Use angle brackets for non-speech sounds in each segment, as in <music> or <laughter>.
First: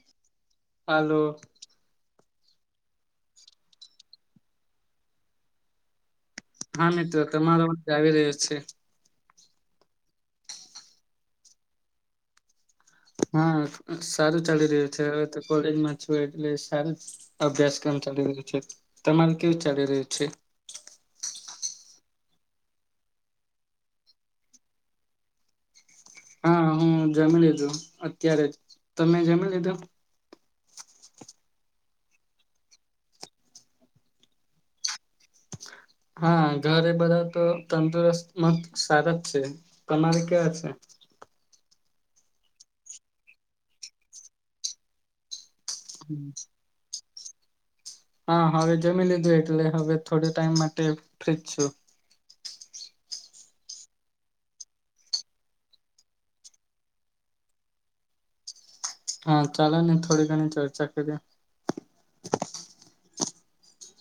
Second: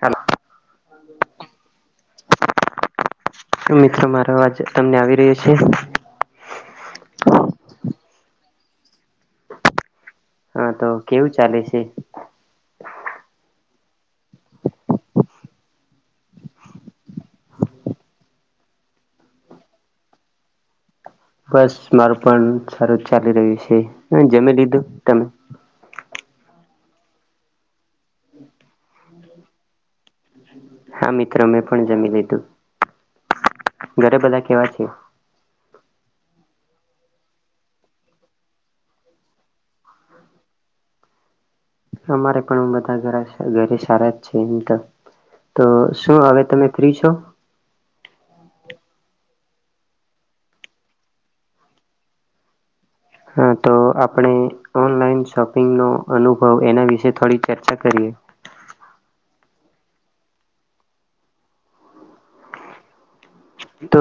હાલો આલો. મિત્રો મારો આવાજ તમને આવી રહ્યો છે. હા મિત્રો તમારા વચ્તે આવી રહ્યો છે. હા તો કેવું ચાલે છે. હા સારું ચાલી રહ્યું છે. હવે તો કોલેજમાં છે. એટલે સારું અભ્યાસક્રમ ચાલી રહ્યો છે. તમારે કેવું ચાલી રહ્યું છે. બસ મારું પણ સારું ચાલી રહ્યું છે. જમી લીધું તમે હા હું જમી લીધું અત્યારે તમે જમી લીધું. હા મિત્રો મેં પણ જમી લીધું ઘરે બધા કેવા છે. હા ઘરે બધા તો તંદુરસ્ત મત સારા જ છે. તમારે કેવા છે. અમારે પણ હ બધા ઘ ઘરે સારા જ છે. એમ તો તો શું હવે તમે ફ્રી છો. હા હવે જમી લીધું એટલે હવે થોડે ટાઈમ માટે ફ્રીજ છું. હા તો આપણે ઓનલાઈન શોપિંગનો અનુભવ એના વિશે થોડી ચર્ચા કરીએ. હ <unintelligible> હા ચાલો ને થોડી ઘણી ચર્ચા કરીએ તો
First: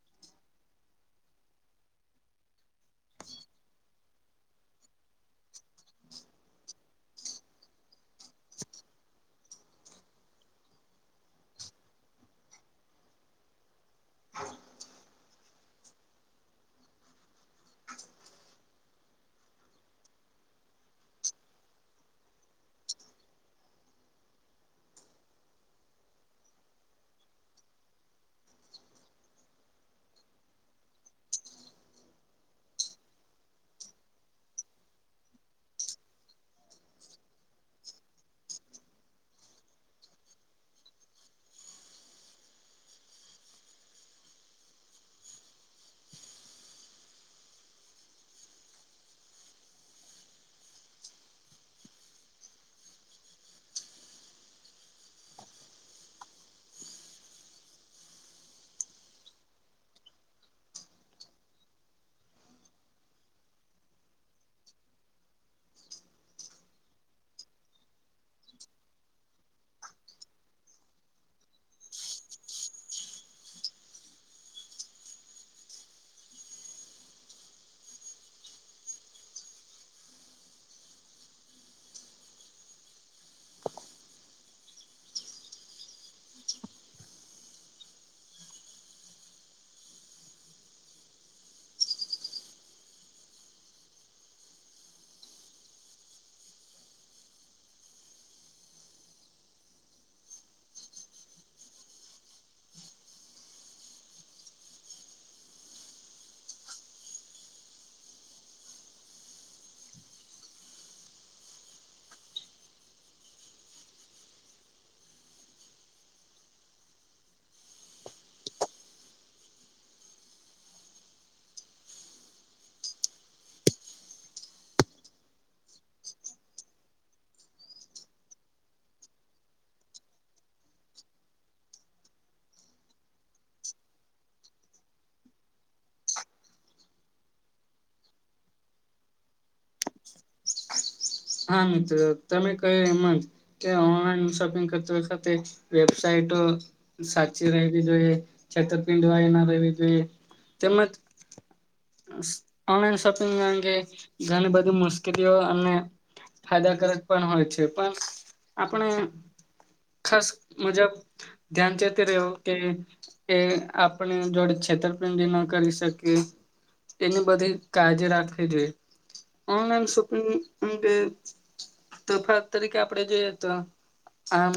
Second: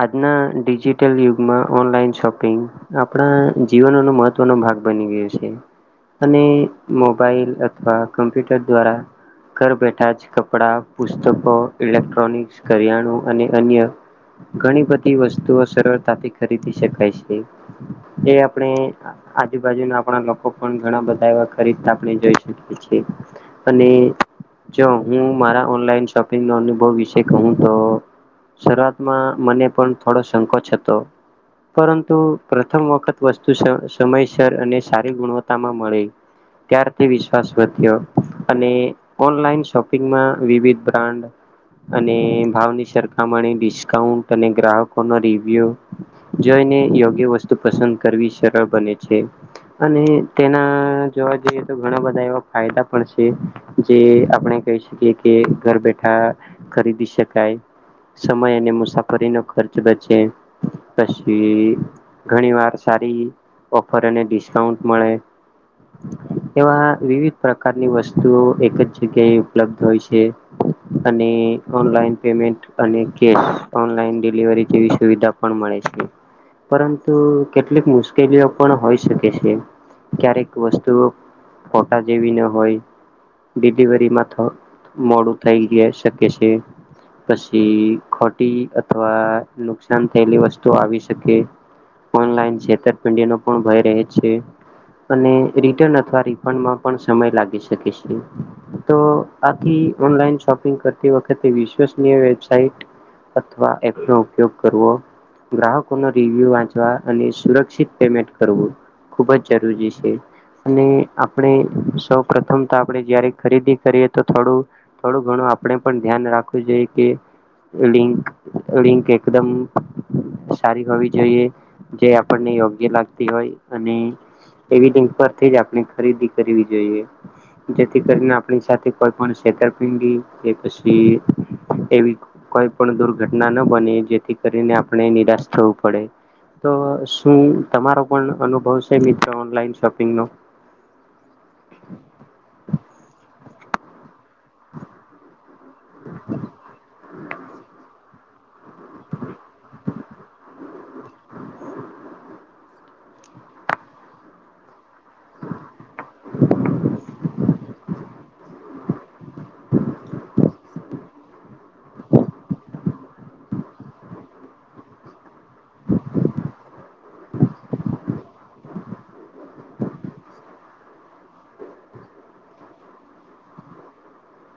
આજના ડિજિટલ યુગમાં ઓનલાઈન શોપિંગ આપણા જીવન નો મહત્વનો ભાગ બની ગયો છે. અને મોબાઈલ અથવા કમ્પ્યુટર દ્વારા ઘર બેઠા જ કપડાં પુસ્તકો ઇલેક્ટ્રોનિક્સ કરીયાણું અને અન્ય. હ <unintelligible> ઘણી બધી વસ્તુઓ સરળતાથી ખરીદી શકાય છે. એ આપણે આજુબાજુ ના આપણા લોકો પણ ઘણા બધા એવા ખરીદતા આપણે જોઈ શકીએ છીએ અને જો હું મારા ઓનલાઈન શોપિંગ ન અનુભવ વિશે કહું તો શરૂઆતમાં મને પણ થોડો સંકોચ હતો. પરંતુ પ્રથમ વખત વસ્તુ સમયસર અને સારી ગુણવત્તા માં મળી ત્યાર તે વિશ્વાસ વધ્યો અને ઓનલાઈન શોપિંગમાં વિવિધ બ્રાન્ડ અને ભાવની સરખામણી ડિસ્કાઉન્ટ અને ગ્રાહકોનો રિવ્યુ જોઈને યોગ્ય વસ્તુ પસંદ કરવી સરળ બને છે. અને તેના જોવા જઈએ તો ઘણા બધા એવા ફાયદા પણ છે. જે આપણે. કહી શકી કે ઘર બેઠા ખરીદી શકાય સમય અને મુસાફરીનો ઓ ખર્ચ બચે પછી ઘણી વાર સારી ઓફર અને ડિસ્કાઉન્ટ મળે એવા વિવિધ પ્રકારની વસ્તુઓ એક જ જગ્યાએ ઉપલબ્ધ હોય છે. અને ઓનલાઈન પેમેન્ટ અને કે ઓનલાઈન ડિલિવરી જેવી સુવિધા પણ મળે છે. પરંતુ કેટલીક મુશ્કેલીઓ પણ હોઈ શકે છે. ક્યારેક વસ્તુઓ ફોટા જેવી ન હોય. ડિલિવરીમાં થ મોડું થઈ ગિય શકે છે થશ એ ખોટી અથવા નુકસાન થયેલી વસ્તુ આવી શકે. ઓનલાઈન છેતરપિંડીનો પણ ભય રહે છે. અને રિટર્ન અથવા રિફંડમાં પણ સમય લાગી શકે છે તો આખી ઓનલાઈન શોપિંગ કરતી વખતે વિશ્વસનીય વેબસ સાઇટ અથવા એપ નો ઉપયોગ કરવો. ગ્રાહકો ના રિવ્યુ વાંચવા અને સુરક્ષિત પેમેન્ટ કરવું ખુબજ જરૂરી છે. અને આપણે સૌ પ્રથમ તો આપડે જયારે ખરીદી કરીએ તો થોડું થોડું ઘણું આપણે પણ ધ્યાન રાખવું જોઈએ કે લિંક લિંક એકદમ સારી હોવી જોઈએ જે આપણને યોગ્ય લાગતી હોય અને એવી લિંક પરથી જ આપણે ખરીદી કરવી જોઈએ. જેથી કરીને આપણી સાથે કોઈ પણ છેતરપિંડી કે પછી એવી કોઈ પણ દુર્ઘટના ન બને જેથી કરીને આપણે નિરાશ થવું પડે. તો શું તમારો પણ અનુભવ છે મિત્ર ઓનલાઈન શોપિંગ નો? હા, મિત્ર તમે કહ્યું એમ જ કે ઓનલાઈન શોપિંગ કરતી વખતે વેબસાઇટો સાચી રેહવી જોઈએ. છેતરપીંડ વાયી ના રેવી જોઈએ તેમજ ઓનલાઈન શોપિંગ અંગે ઘણી બધી મુશ કેલીઓ અને ફાયદાકારક પણ હોય છે, પણ આપણે ખાસ મુજબ ધ્યાન ચેતી રેવું કે કે આપણે જોડે છેતરપિંડી ન કરી શકે એની બધી કાળજી રાખવી જોઈએ. ઓનલાઈન શોપિંગ અંગે તફાવત તરીકે આપડે જોઈએ તો આમ,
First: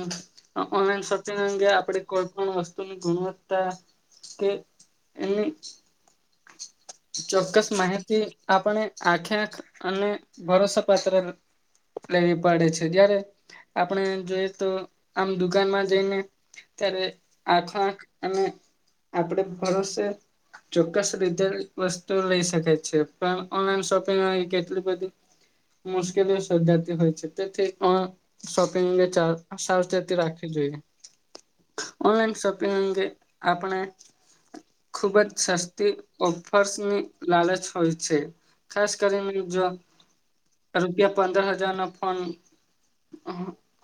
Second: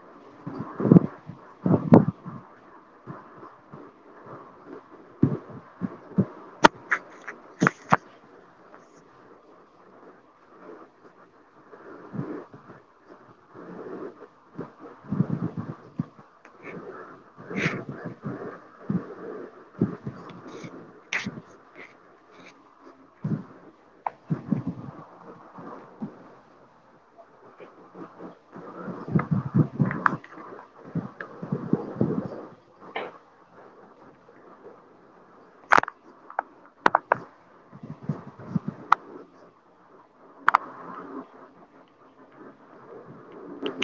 અ ઓનલાઈન શોપિંગ અંગે આપડે કોઈ પણ વસ્તુની ગુણવત્તા કે એની ચોક્કસ માહિતી આપણે આખે આખ અને ભરોસા પાત્ર લેવી પડે છે, જયારે આપણે જોઈએ તો આમ દુકાનમાં જઈને ત્યારે આખો આખ અને આપડે ભરોસે ચોક્કસ રીતે વસ્તુ લઈ શકે છે, પણ ઓનલાઈન શોપિંગ <unintelligible> કેટલી બધી મુશ્કેલીઓ સર્જાતી હોય છે, તેથી ઓન શોપિંગ ની ચા સાવચેતી રાખી જોઈએ ઓનલાઈન શોપિંગ અંગે આપણે ખુબ જ <unintelligible> ફર્શની લાલચ હોય છે, ખાસ કરીને જો રૂપિયા પંદર હજાર નો ફોન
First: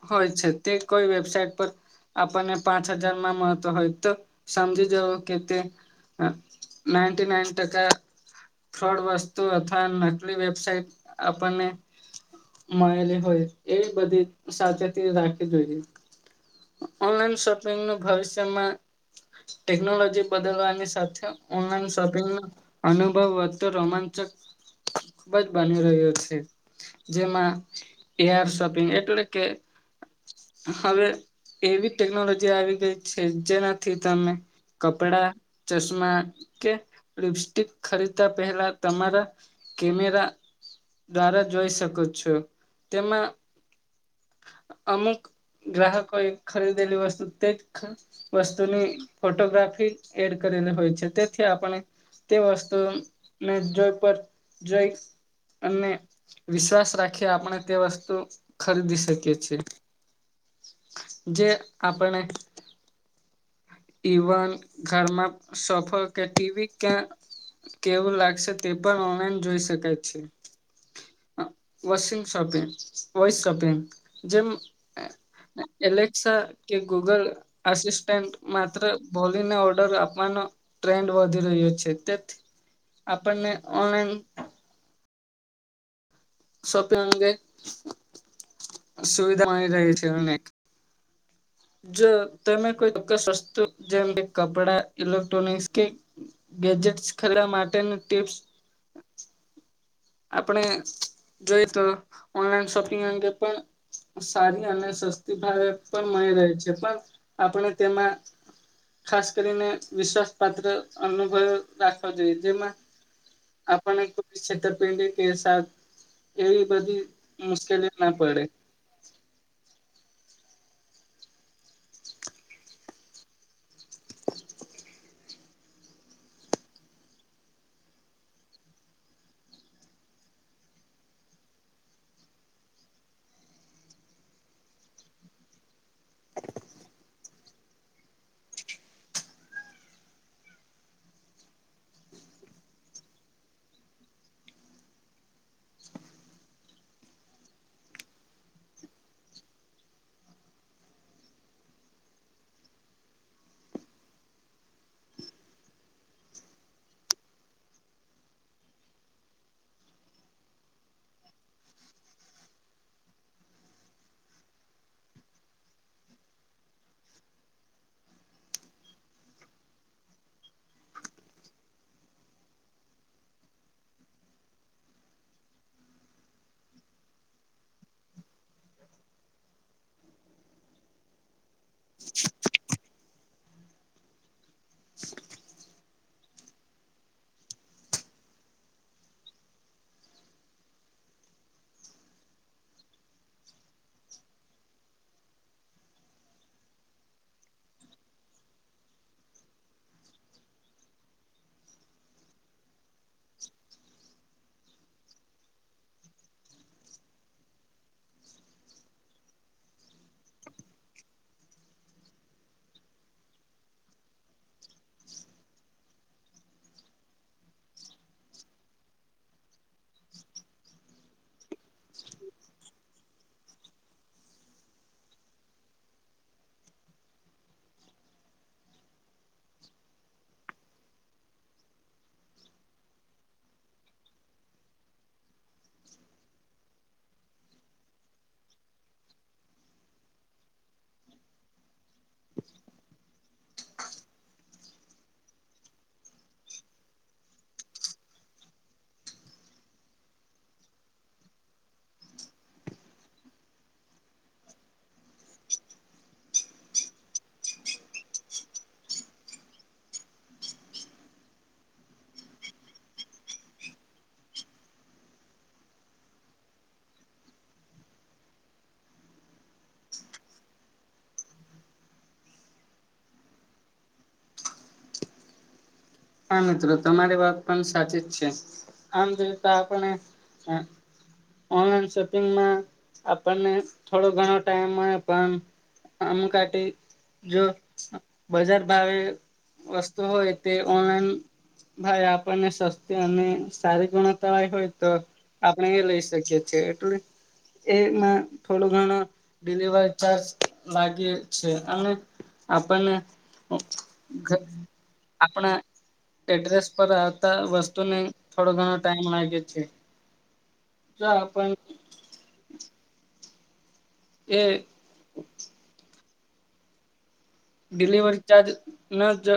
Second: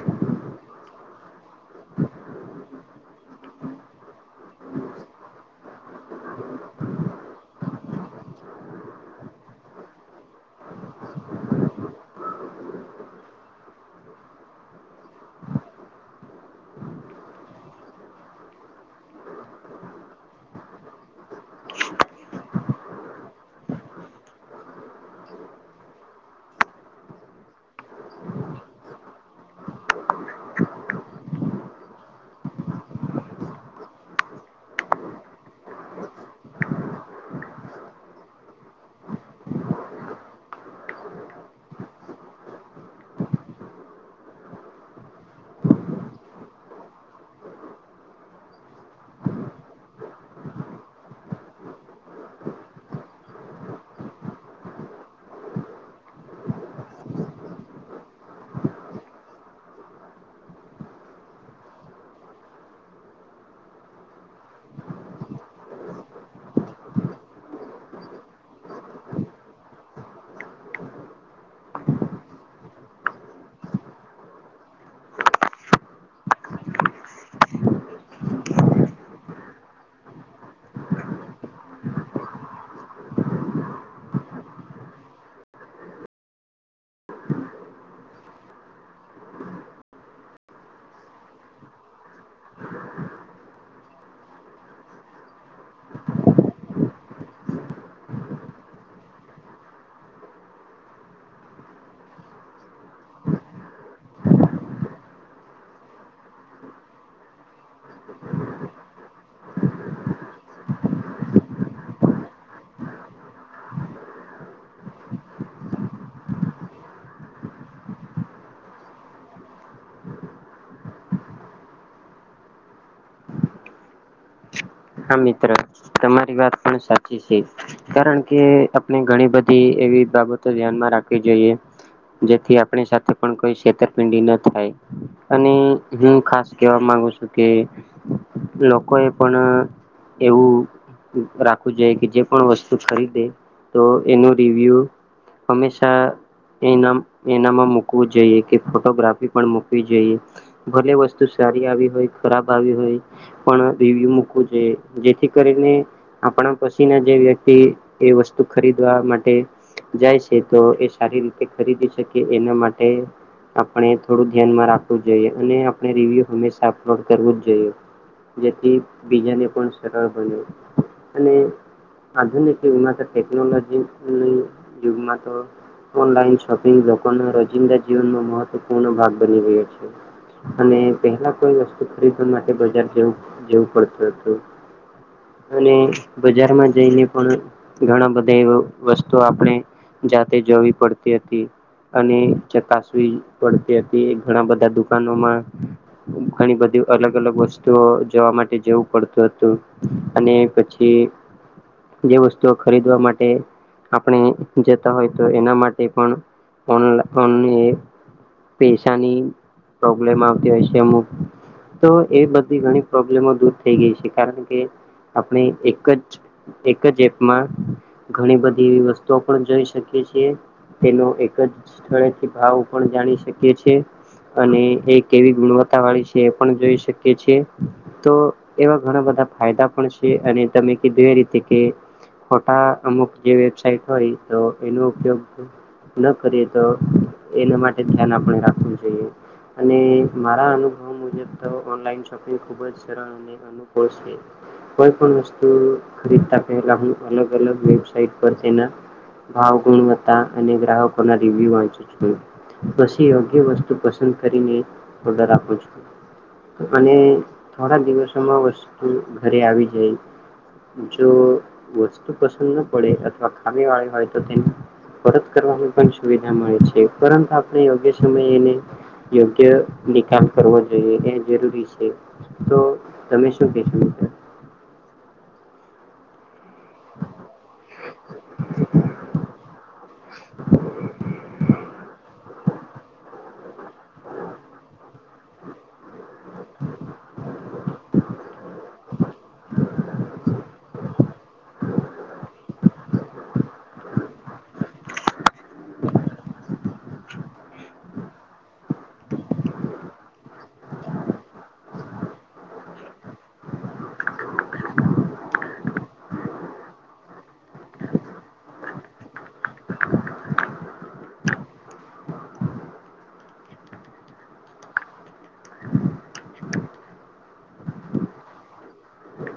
હોય છે, તે કોઈ વેબસાાઈટ પર આપણને પાંચ હજાર માં મળતો હોય તો સમજી જવું કે તે હ નાઈન્ટી નાઈન ટકા થર્ડ વસ્તુ અથવા નકલી વેબસાઇટ આપણને મયેલી હોય એવી બધી સાવચેતી રાખવી જોઈએ. ઓનલાઈન શોપિંગ નું ભવિષ્યમાં ટેકનોલોજી બદલવાની સાથે ઓનલાઈન શોપિંગ નો અનુભવ વધતો રોમાંચ <unintelligible> ખૂબ જ બની રહ્યો છે, જેમાં એર શોપિંગ એટલે કે હવે એવી ટેકનોલોજી આવી ગઈ છે, જેનાથી તમે કપડા ચશ્મા કે લિપસ્ટિક ખરીદતા પહેલા <unintelligible> કેમેરા દ્વારા જોઈ શકો છો તેમાં. અમુક ગ્રાહક. કોઈ ખરીદેલી વસ્તુ તેજ <unintelligible> વસ્તુની ફોટોગ્રાફી એડ કરેલી હોય છે. તેથી આપણે તે વસ્તુને જોઈ પણ જોઈ અને વિશ્વાસ રાખી આપણે તે વસ્તુ ખરીદી શકીએ છીએ. જે આપણે. ઇવન ઘરમાં સફર કે ટીવી કે. કેવું લાગશે તે પણ ઓનલાઈન જોઈ શકાય છે. વોશિંગ શોપિંગ વોઇસ શોપિંગ જેમ. એલેક્ષા કે ગૂગલ આસિસ્ટન્ટ માત્ર બોલીને ઓર્ડર આપવાનો. ટૈન્ડ વધી રહ્યો છે, તેથી આપણને ઓનલાઈન. શોપિંગ અંગે સુવિધા મળી રહી છે, અને જો તમે કોઈ ચોક્કસ વસ્તુ જેમ કે કપડા ઇલેક્ટ્રોનિકસ કે. ગેજેટ્સ <unintelligible> માટેનુ ટીપ્સ. આપણે. જોઈ તો ઓનલાઈન શોપિંગ અંગે પણ સારી અને સસ્તી ભાવે પણ છે, પણ આપણે તેમાં. ખાસ કરીને વિશ્વાસ પાત્ર અનુભવ રાખવા જોઈએ જેમાં. આપણે એક પ કે સા એવી બધી મુશ્કેલી ના પડે હા મિત્ર તમારી વાત પણ સાચી છે કારણ કે આપણે ઘણી બધી એવી બાબતો ધ્યાનમાં રાખવી જોઈએ જેથી આપણી સાથે પણ કોઈ છેતરપિંડી ન થાય અને હું ખાસ કેવામાં કે લોકો એ પણ એવું રાખવું જોઈ કે જે પણ વસ્તુ ખરીદે તો એનું રિવ્યુ હંમેશા એ એનામાં મૂકવું જોઈએ કે ફોટોગ્રાફી પણ મૂકવી જોઈએ ભલે વસ્તુ સારી આવી હોય ખરાબ આવી હોય પણ રિવ્યુ મુકવું જેથી કરીને આપણા પછીના જે વ્યક્તિ એ વસ્તુ ખરીદવા માટે જાય છે તો એ સારી રીતે ખરીદી શકે એના માટે આપણે થોડું ધ્યાનમાં રાખવું જોઈએ અને આપણે રિવ્યુ હંમેશા અપલોડ કરવું જ જોઈએ જેથી બીજાને પણ સરળ બને અને આધુનિક યુગમાં તો ટેકનોલોજીની યુગમાં તો ઓનલાઈન શોપિંગ લોકોના રોજિંદા જીવનનો મહત્વપૂર્ણ ભાગ બની રહ્યો છે અને પહેલા કોઈ વસ્તુ ખરીદવા માટે બજાર જવું જવું પડતું હતું અને બજારમાં જઈને પણ ઘણા બધા એ વસ્તુ આપણે જાતે જોવી પડતી હતી અને ચકાસવી પડતી હતી ઘણા બધા દુકાનોમાં ઘણી બધી અલગ અલગ વસ્તુઓ જોવા માટે જવું પડતું હતું અને પછી જે વસ્તુઓ ખરેખર માટે આપણે જતા હોય તો એના માટે પણ ઓનન પૈસાની પ્રોબ્લેમ આવતી હોય છે અમુક તો એ બધી ઘણી પ્રોબ્લમો ને દૂધ થઈ ગઈ છે કારણ કે આપણે એક જ એક જ એપમાં ઘણી બધી એવી વસ્તુઓ પણ જોઈ શકીએ છીએ તેનો એક જ સ્થળેથી ભાવ પણ જાણી શકીએ છીએ અને એ કેવી ગુણવત્તા વાળી છે એ પણ જોઈ શકીએ છીએ તો એવા ઘણાં બધાં ફાયદા પણ છે અને તમે કીધું એ રીતે કે. ખોટા અમુક જે વેબસાાઈટ હોય તો એનો ઉપયોગ. ન કરીએ તો એના માટે ધ્યાન આપણે રાખવું જોઈએ. અને મારા અનુભવ મુજબ તો ઓનલાઈન શોપિંગ ખૂબ જ સર આમા કોષ કે. કોઈ પણ વસ્તુ ખરીદતા પેહલા હું અલગ અલગ વેબસાઇટ પર તેના ભાવ ગુણવત્તા અને ગ્રાહકોનાં રિવ્યુ વાંચુ છું. પછી યોગ્ય વસ્તુ પસંદ કરીને ઓડર રાખું છું. અને થોડા દિવસોમાં વસ્તુ ઘરે આવી જાય. જો વસ્તુ પસંદ ન પડે અથવા ખામી વાળી હોય તો તેમ પરત કરવાની પણ સુવિધા મળે છે પરંતુ આપણે યોગ્ય સમય એને યોગ્ય નિકાલ કરવો જોઈએ એ જરૂરી છે તો તમે શું કેશો મિત્ર? હા, મિત્રો તમારી વાત પણ સાચી જ છે આમ જોતા આપણને અ. ઓનલાઈન શોપિંગમાં આપણને થોડો ઘણો ટાઈમ મળે પણ આમુકાટે જો બજાર ભાવે વસ્તુ હોય તે ઓનલાઈન <inaudible> ભાઈ આપણને સસ્તી અને સારી ગુણત્તાવાય હોય તો. આપણે એ લઈ શકીએ છે એટલે એમાં થોડું ઘણું ડિલેવર ચાર્જ લાગે છે અને આપણને <unintelligible> આપણાં. એડ્રેસ પર આવતા વસ્તુને થોડો ઘણો ટાઈમ લાગે છે. દાપણ. <inaudible> એ ડિલેવરી ચાર્જ નાજ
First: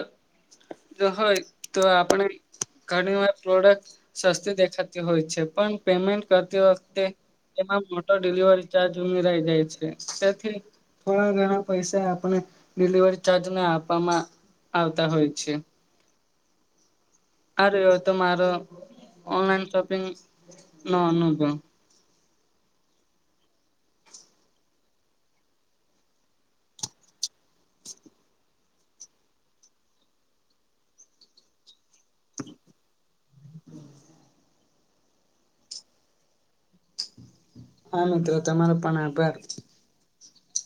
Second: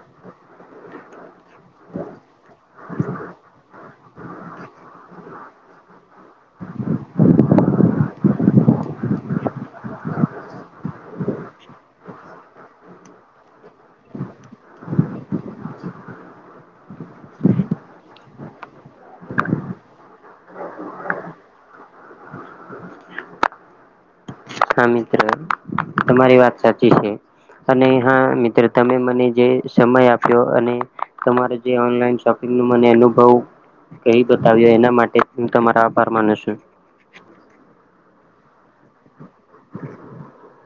<inaudible> હોય તો આપણે ઘણી વાર પ્રોડક્ટ સસ્તી દેખાતી હોય છે પણ પેમેન્ટ કરતી વખતે એમાં મોટો ડિલેવરી ચાર્જ ઉમેરાઈ જાય છે તેથી થોડા ઘણા પૈસા આપણે ડિલેવરી ચાર્જને આપવામાં આવતા હોય છે. અરે, એવો તો મારો ઓનલાઈન શોપિંગનો અનુભવ. હા, મિત્ર તમારી વાત સાચી છે. અને હા મિત્ર તમે મને જે સમય આપ્યો અને તમારો જે ઓનલાઈન શોપિંગનું મને એનું બહુ કેય બતાવી એના માટે હું તમારા આભાર માનું છું. હા, મિત્ર તમારો પણ આભાર. <inaudible>